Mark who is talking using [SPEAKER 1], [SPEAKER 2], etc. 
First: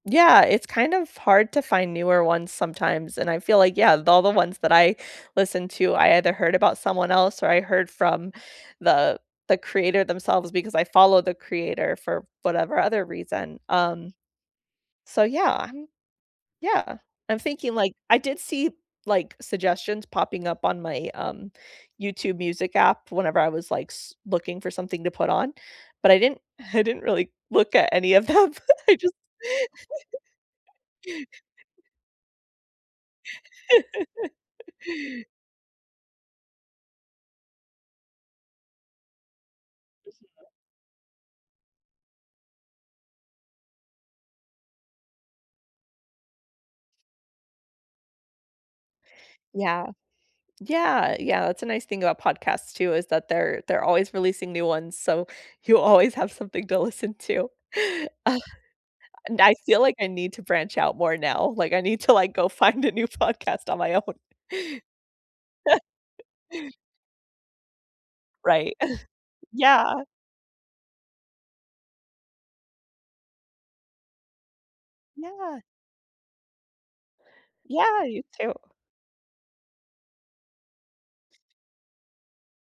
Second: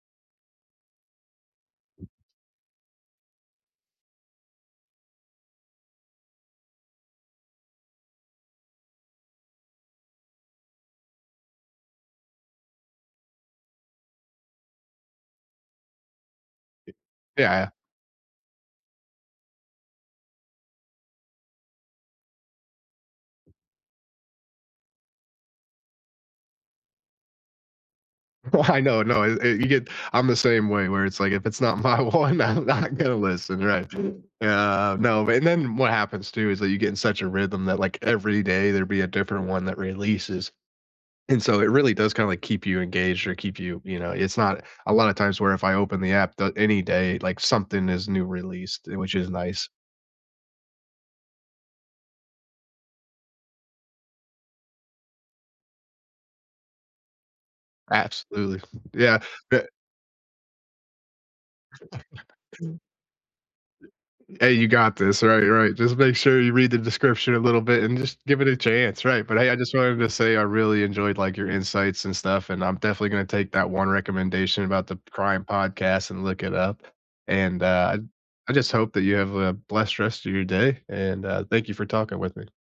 [SPEAKER 1] Yeah, it's kind of hard to find newer ones sometimes, and I feel like yeah, all the ones that I listened to, I either heard about someone else or I heard from the the creator themselves because I follow the creator for whatever other reason, um, so yeah, I'm
[SPEAKER 2] E
[SPEAKER 1] yeah, I'm
[SPEAKER 2] yeah.
[SPEAKER 1] thinking like, I did see, like, suggestions popping up on my, um, YouTube Music app whenever I was, like, s looking for something to put on, but I didn't I didn't really look at any of them,
[SPEAKER 2] Well, I
[SPEAKER 1] I
[SPEAKER 2] know,
[SPEAKER 1] just
[SPEAKER 2] no, e e you get I'm the same way where it's, like, if it's not my one, I'm not gonna listen, right? Yeah, no, and then what happens too is that you get in such a rhythm that, like, every day there'd be a different one that releases. And so it really does kinda, like, keep you engaged or keep you you know, it's not a lot of times where if I open the app da any day, like, something is new released, which is nice.
[SPEAKER 1] Yeah. Yeah, yeah, that's a nice thing about podcasts too, is that they're they're always releasing new ones, so you always have something to listen to.
[SPEAKER 2] Absolutely, yeah,
[SPEAKER 1] And I
[SPEAKER 2] bu
[SPEAKER 1] feel like I need to branch out more now, like, I need to like, go find a new podcast on
[SPEAKER 2] Y
[SPEAKER 1] my own.
[SPEAKER 2] Hey, you got this, right, right, just make sure you read the description a little bit and just give it a
[SPEAKER 1] Right,
[SPEAKER 2] chance, right? But hey, I just wanted
[SPEAKER 1] Yeah.
[SPEAKER 2] to say I really enjoyed, like, your insights and stuff, and I'm definitely gonna take that 1 recommendation about the crime
[SPEAKER 1] Yeah.
[SPEAKER 2] podcast and look it up. And, uh,
[SPEAKER 1] Yeah, you
[SPEAKER 2] I I
[SPEAKER 1] too.
[SPEAKER 2] just hope that you have a blessed rest of your day and, uh, thank you for talking with me.